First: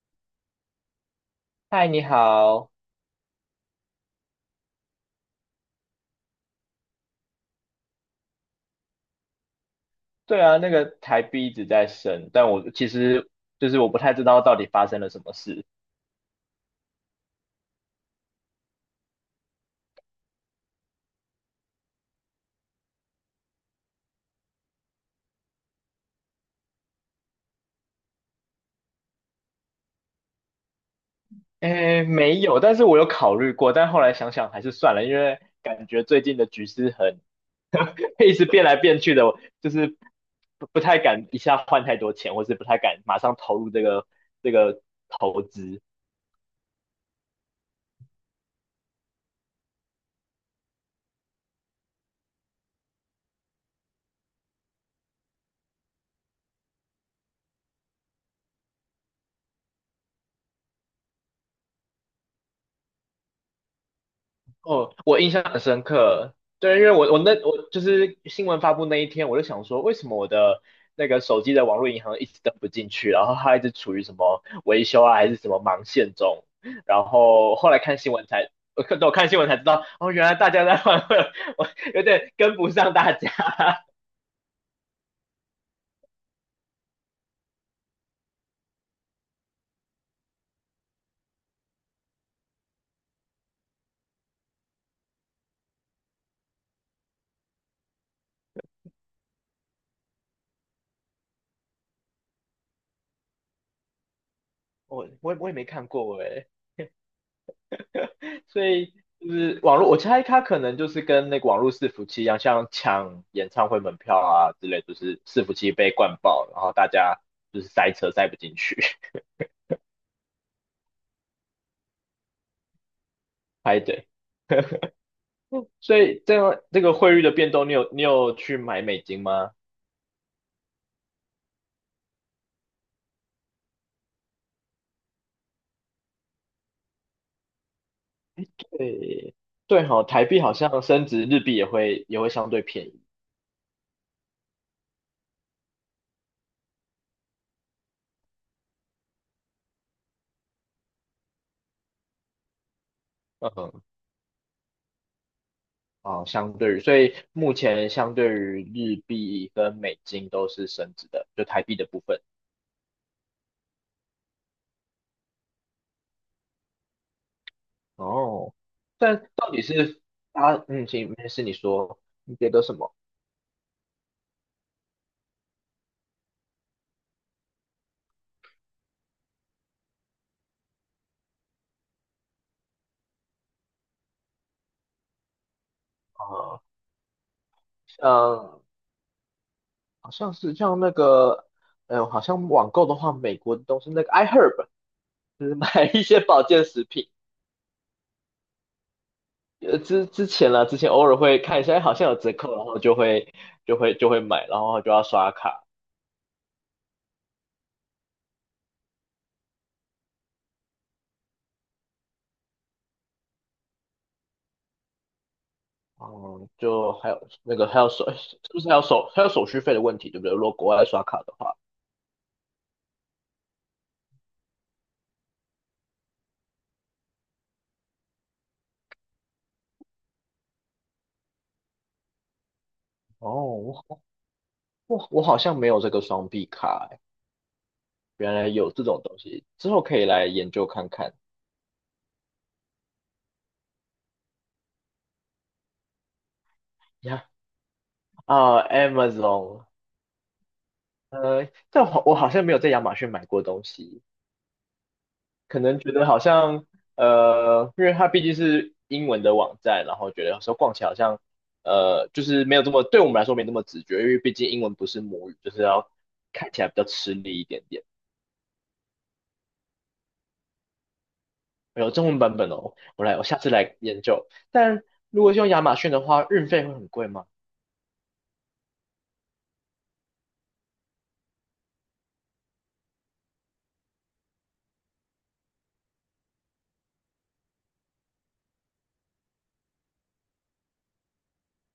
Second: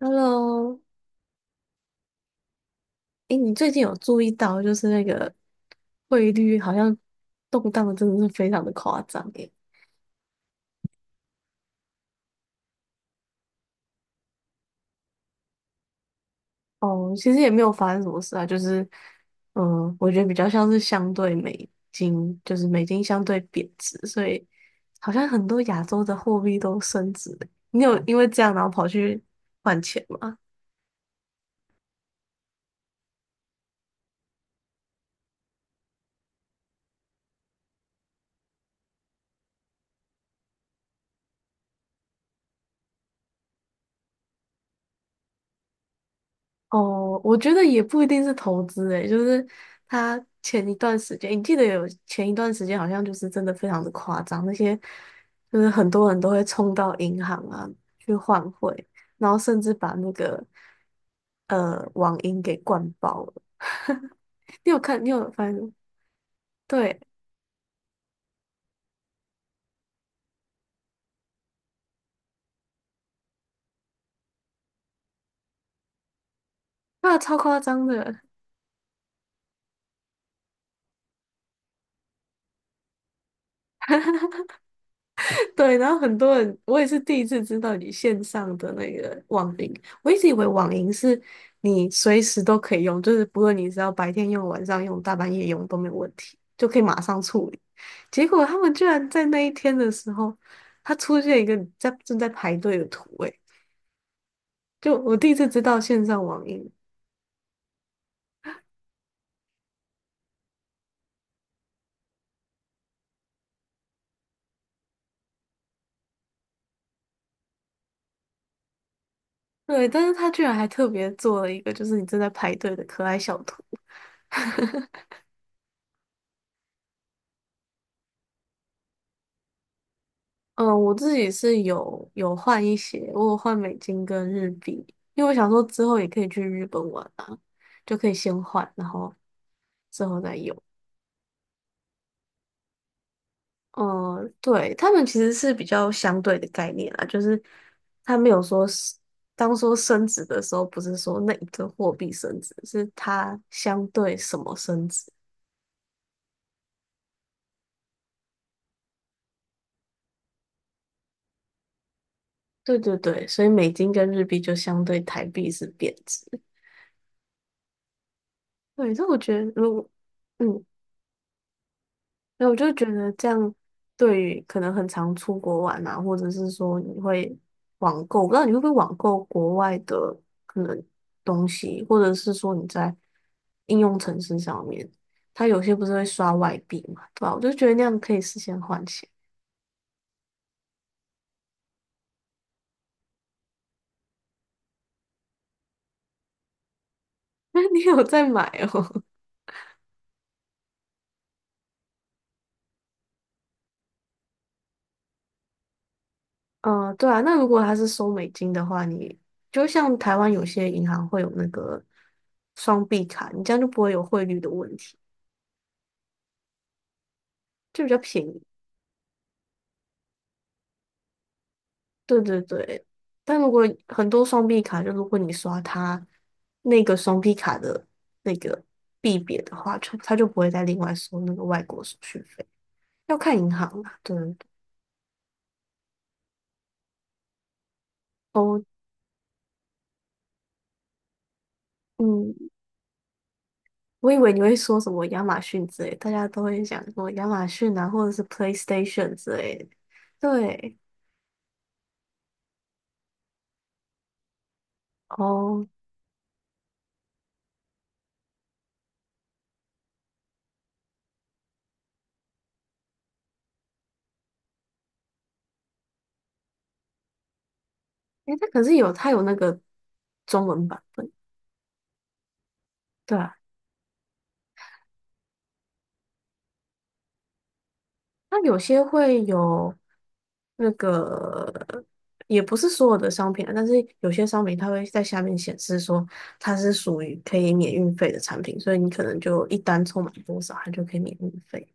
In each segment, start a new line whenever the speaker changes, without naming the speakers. Hello，
嗨，你好。
哎，你最近有注意到就是那个汇率好像动荡的真的是非常的夸张诶。
对啊，那个台币一直在升，但我其实我不太知道到底发生了什么事。
哦，其实也没有发生什么事啊，就是我觉得比较像是相对美金，就是美金相对贬值，所以好像很多亚洲的货币都升值了。你有因为这样然后跑去换钱吗？
诶，没有，但是我有考虑过，但后来想想还是算了，因为感觉最近的局势很 一直变来变去的，我就是不太敢一下换太多钱，或是不太敢马上投入这个投资。
哦，我觉得也不一定是投资诶，就是他前一段时间，你记得有前一段时间好像就是真的非常的夸张，那些就是很多人都会冲到银行啊去换汇，然后甚至把那个网银给灌爆了。你有
哦，
看？你
我
有
印象
发现
很
吗？
深刻，对，因为
对，
我就是新闻发布那一天，我就想说，为什么我的那个手机的网络银行一直登不进去，然后它一直处于什么维修啊，还是什么忙线中，然
那超
后
夸
后来
张
看新
的。
闻才，我看新闻才知道，哦，原来大家在 换汇，我有点跟不上大家，
对，然后很多人，我也是第一次知道你线上的那个网银，我一直以为网银是你随时都可以用，就是不论你是要白天用、晚上用、大半夜用都没有问题，就可以马上处理。结果他们居然在那一天的时候，他出现一个在正在排队的图，诶，就
我
我第
我
一
也
次
我也
知
没
道
看
线
过
上
诶，
网银，
所以就是网络，我猜他可能就是跟那个网络伺服器一样，像抢演唱会门票啊之类，就是伺服器被灌爆，然后大家就是塞车塞不进去
对，但是他居然还特别做了一个，就是你正在排队的可爱小图。
排队。嗯所以这样这个汇率的变动，你有去买美金吗？
嗯，我自己是有换一些，我有换美金跟日币，因为我想说之后也可以去日本玩啊，就可以先换，然后
对对哈，
之后
台
再
币好
用。
像升值，日币也会相对便宜。
嗯，对，他们其实是比较相对的概念啦，就是他没有说是当说升值的时候，不是说那一个货币升值，是它
嗯，
相对什么升值。
哦，相对于，所以目前相对于日币跟美金都是升值的，就台币的部分。
对对对，所以美金跟日币就相对台币是贬值。
哦，
对，所我
但
觉
到
得
底
如果。
是他，
嗯。
嗯，行，没事，你说，你
那
觉
我
得
就
什
觉
么？
得这样，对于可能很常出国玩啊，或者是说你会网购，我不知道你会不会网购国外的可能东西，或者是说你在应用程式上面，它有些不是会刷外
啊？
币嘛，对吧？我就觉得那样可以事先
嗯，
换钱。
好像是像那个，好像网购的话，美国的东西那个 iHerb，就是买 一些保健食品，
那你有在买哦？
之前啦，之前偶尔会看一下，哎好像有折扣，然后就会买，然后就要刷卡，
嗯，对啊。那如果它是收美金的话，你就像台湾有些银行会有那个双币卡，你这样就不会有汇率的问题，
嗯，就还有那个还
就
有
比较
手，
便
是
宜。
不是还有手还有手续费的问题，对不对？如果国外刷卡的话，
对对对，但如果很多双币卡，就如果你刷它那个双币卡的那个币别的话，就它就不会再另外收那个外国手续费，要看银行
哦，
啦。
我
对对对，
我我好像没有这个双币卡，原来
哦，
有这种东西，之后可以来研究看看。
嗯，我以为你会说什么亚马逊之类，大家都会想说
呀，
亚马逊啊，或者是
啊
PlayStation 之类
，Amazon，
的。对，
但我好像没有在亚马逊买过东西，可
哦，
能觉得好像，因为它毕竟是英文的网站，然后觉得有时候逛起来好像，就是没有这么，对我们来说没那么直觉，因为毕竟英文不是母语，就是要看起来比较吃力一点点。
诶，它可是有它有那个中文版本，
有中文版本哦，我
对
来，我
啊。
下次来研究。但如果是用亚马逊的话，运费会很贵吗？
那有些会有那个，也不是所有的商品啊，但是有些商品它会在下面显示说它是属于可以免运费的产品，所以你可能就一单凑满多少，它就可以免运费。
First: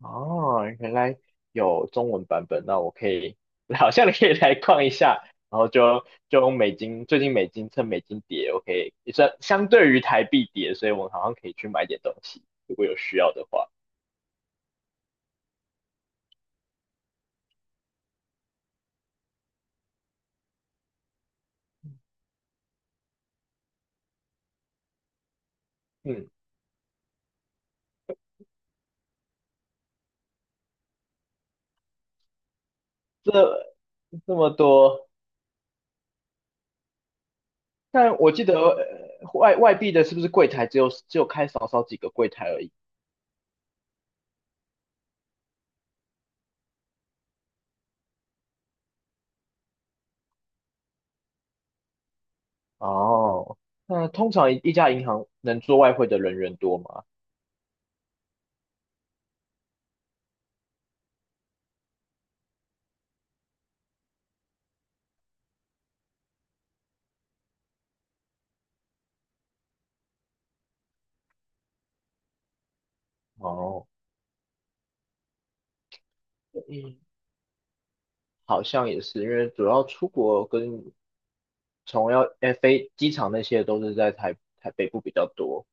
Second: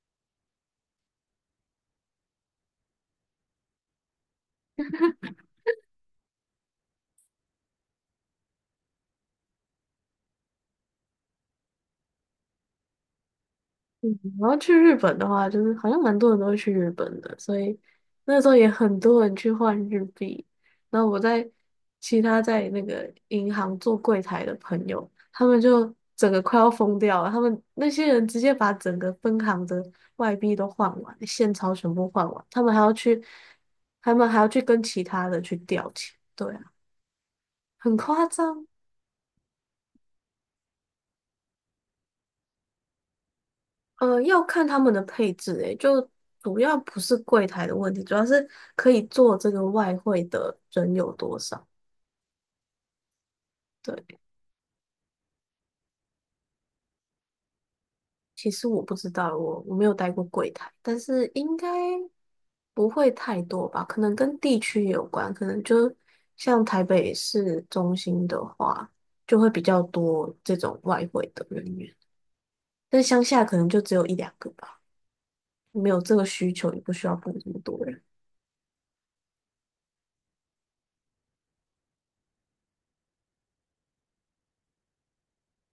哦，原来有中文版本，那我可以，好像可以来逛一下，然后就用美金，最近美金趁美金跌，我可以也算相对于台币跌，所以我好像可以去买点东西，如果有需要的话。
嗯，然后去日本的话，就是好像蛮多人都会去日本的，所以那时候也很多人去换日币。然后我在其他在那个银行做柜台的朋友，他们就
嗯，
整个快要疯掉了。他们那些人直接把整个分行的外币都换完，现钞全部换完，他们还要去，他们
这
还要
么
去跟其
多，
他的去调钱，对啊，很
但
夸
我记得
张。
外币的是不是柜台只有开少少几个柜台而已？
要看他们的配置，诶，就主要不是柜台的问题，主要是可以做这个外汇的人有多少。
哦，那
对，
通常一家银行能做外汇的人员多吗？
其实我不知道，我没有待过柜台，但是应该不会太多吧？可能跟地区有关，可能就像台北市中心的话，就会比较多这种外汇的人员，但乡下可能就
哦，
只有一两个吧，没有这个需求，也不
嗯，
需要雇这么多人。
好像也是，因为主要出国跟从要哎飞机场那些都是在台北部比较多，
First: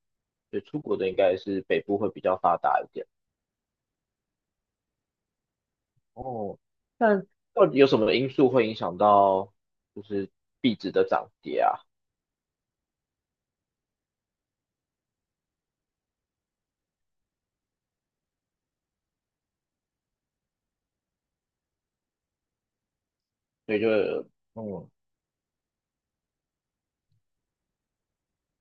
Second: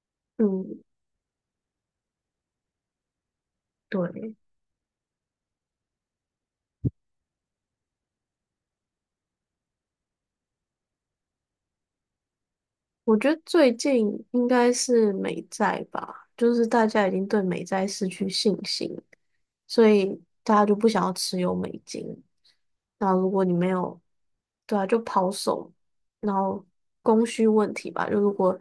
所以出
嗯，
国的应该是北部会比较发达一点。
对。
哦，但到底有什么因素会影响到就是币值的涨跌啊？
我觉得最近应该是美债吧，就是大家已经对美债失去信心，所以大家就不想要持有美金。那如果你没
所以就
有，对啊，
嗯，
就抛售，然后供需问题吧，就如果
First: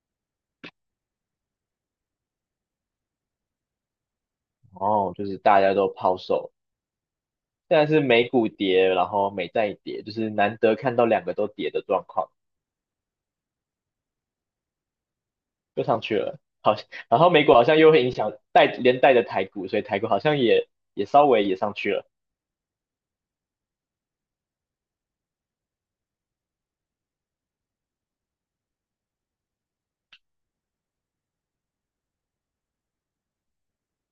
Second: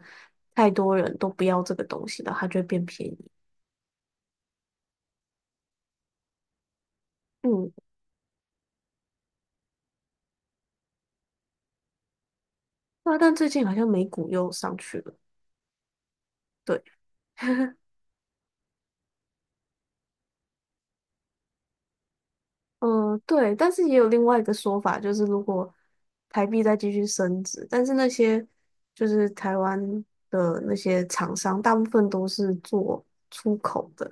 太多人都不要这个东西了，它就会变便宜。
哦，就是大家都抛售，
嗯，
现在是美股跌，然后美债也跌，就是难得看到两个都跌的状况，
那但最近好像美股又上去了，
又上去了。好，
对，
然后美股好 像又会影响带连带的台股，所以台股好像也稍微也上去了。
嗯，对，但是也有另外一个说法，就是如果台币再继续升值，但是那些就是台湾的那些厂商，大部分都是做出口的，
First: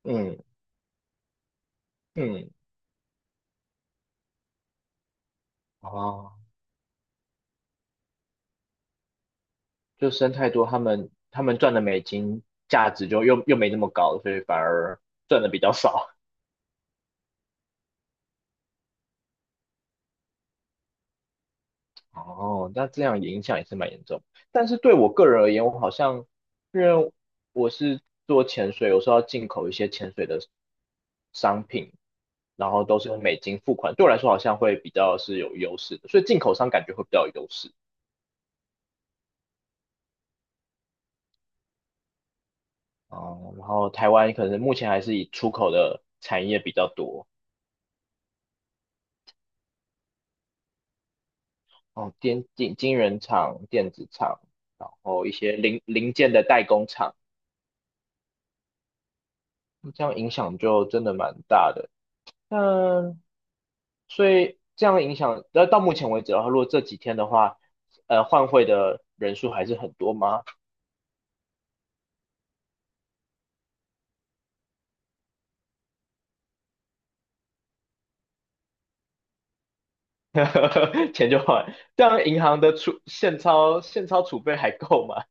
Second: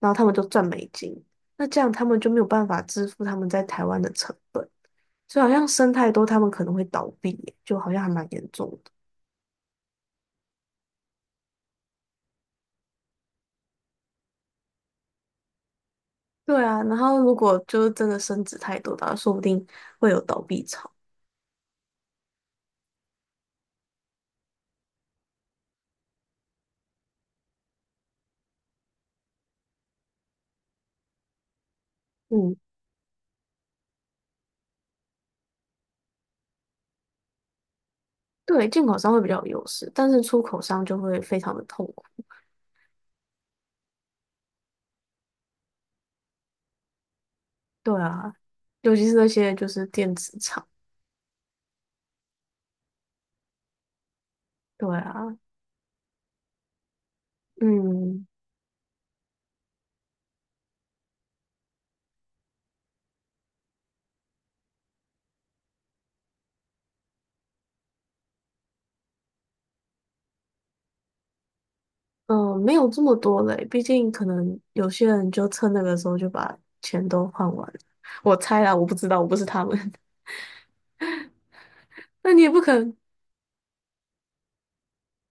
然后他们
嗯
就赚美金，那这样他们就没有
嗯，
办法支付他们在台湾的成本，所以好像升太多，
哦，
他们可能会倒闭耶就好像还蛮严重的。
就生太多，他们赚的美金价值就又没那么高，所以反而赚的比较少。
对啊，然后如果就是真的升值太多的话，说不定会有倒闭潮。
哦，那这样影响也是蛮严重。但是对我个人而言，我好像因为我是做潜水，有时候要进口一些潜水的商品，
嗯，
然后都是用美金付款，对我来说好像会比较是有优势的，所以进口商感觉会比较有优势。
对，进口商会比较有优势，但是出口商就会非常的痛苦。
哦，然后台湾可能目前还是以出口的产业比较多，
对啊，尤其是那些就是电子厂，
哦，晶圆厂、电子厂，
对
然后一
啊，
些零件的代工厂，
嗯
这样影响就真的蛮大的。那所以这样影响，那到目前为止的话，如果这几天的话，换汇的人数还是很多吗？
嗯，没有这么多嘞，毕竟可能有些人就趁那个时候就把钱都换完了，我猜啦，我不知道，我不是他们，
钱就换，这 样
那
银
你也不
行的
可能，
储现钞储备还够吗？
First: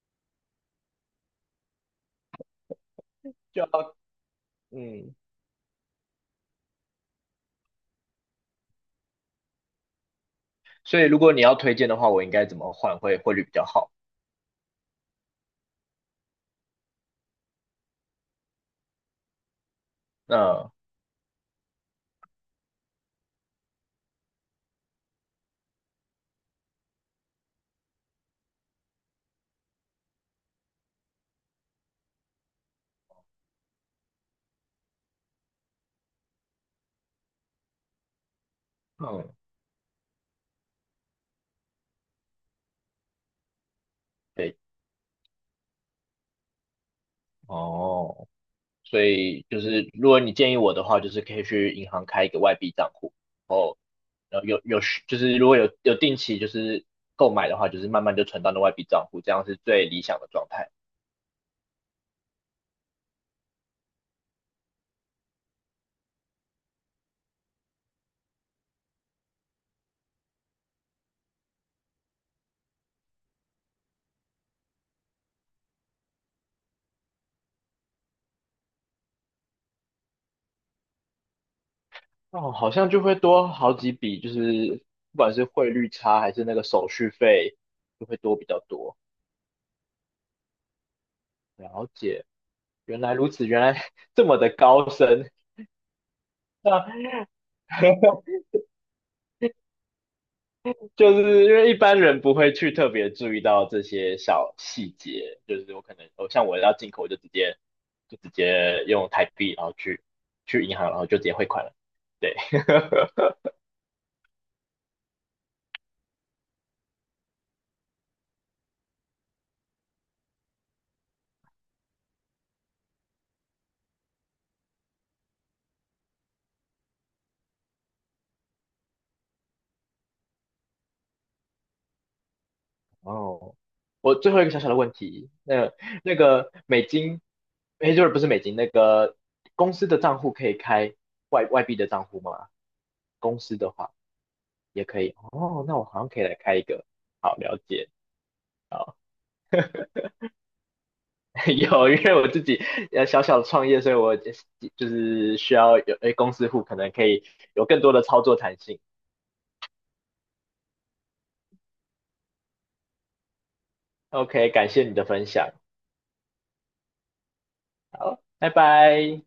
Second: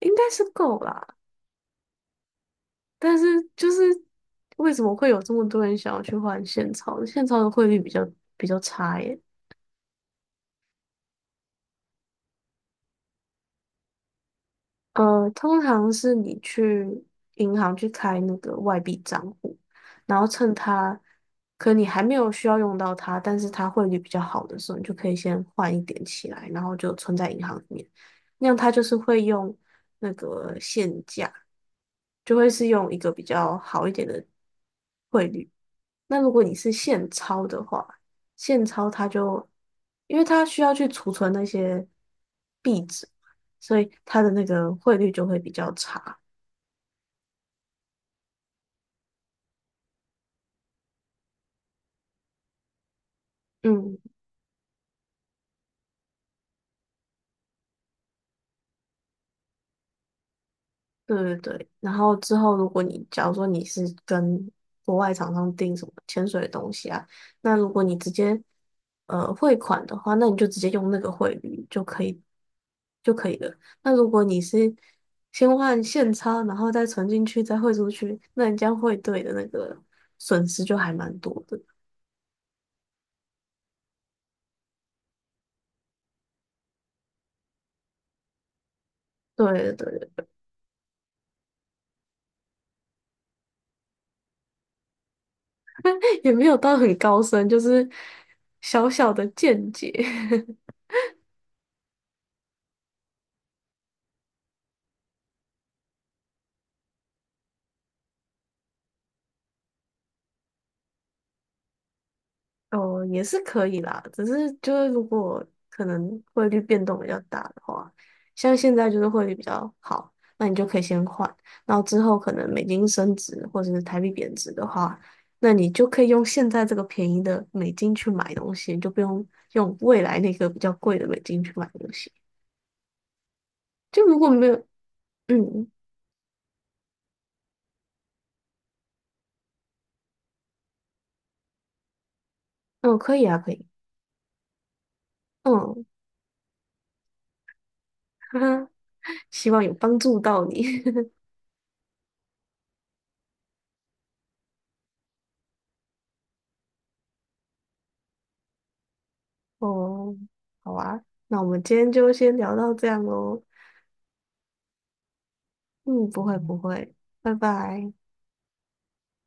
应该是够啦，但是
就要
就是为什么会
嗯，
有这么多人想要去换现钞？现钞的汇率比较差耶，
所以如果你要推荐的话，我应该怎么换汇汇率比较好？
通常是你去银行去开那个外币账户，然后趁
那
它，可你还没有需要用到它，但是它汇率比较好的时候，你就可以先换一点起来，然后就存在银行里面，那样它就是会用那个现价。就会是用一个比较好一点的汇率。那如果你是现钞的话，现钞它
嗯，
就，因为它需要去储存那些币值，所以它的那
对，
个汇率就会比较差。
哦。所以就是如果你建议我的话，就是可以去银行开一个外币账户，然后
嗯。
然后有就是如果有定期就是购买的话，就是慢慢就存到那外币账户，这样是最理想的状态。
对对对，然后之后，如果你假如说你是跟国外厂商订什么潜水的东西啊，那如果你直接汇款的话，那你就直接用那个汇率就可以了。那如果你是先换现钞，然后再存进去，再汇出去，那你这样汇兑的那个损失就还蛮多的。
哦，好像就会多好几笔，就是不管是汇率差还是那个手续费，就会多比较多。
对对对，
了解，原来如此，原来 这么的高深。
也没有
那
到很高深，就是 小小的见解。
就是因为一般人不会去特别注意到这些小细节，就是我可能，哦，像我要进口，我就直接用台币，然后去银行，然后就直接汇款了。对，
哦，也 是可以啦，只是就是如果可能汇率变动比较大的话，像现在就是汇率比较好，那你就可以先换，然后之后可能美金升值或者是台币贬值的话，那你就可以用现在这个便宜的美金去买东西，你就不用用未来那个比较贵的美金去买东西。
哦，
就
我
如果
最后一
没
个
有，
小小的问题，
嗯
那那个美金，哎，就是不是美金，那个公司的账户可以开外币的账户吗？
嗯，可以啊，
公
可
司
以，
的话也可以。哦，那我
嗯，
好像可以来开一个。好，了解。
哈哈，希望有帮助到你。
有，因为我自己小小的创业，所以我就是需要有诶公司户可能可以有更多的操作弹性。
哦，好啊，那我们今天就先聊到这样喽。
OK，感谢你的分享，
嗯，不会不会，拜拜。
好，拜拜。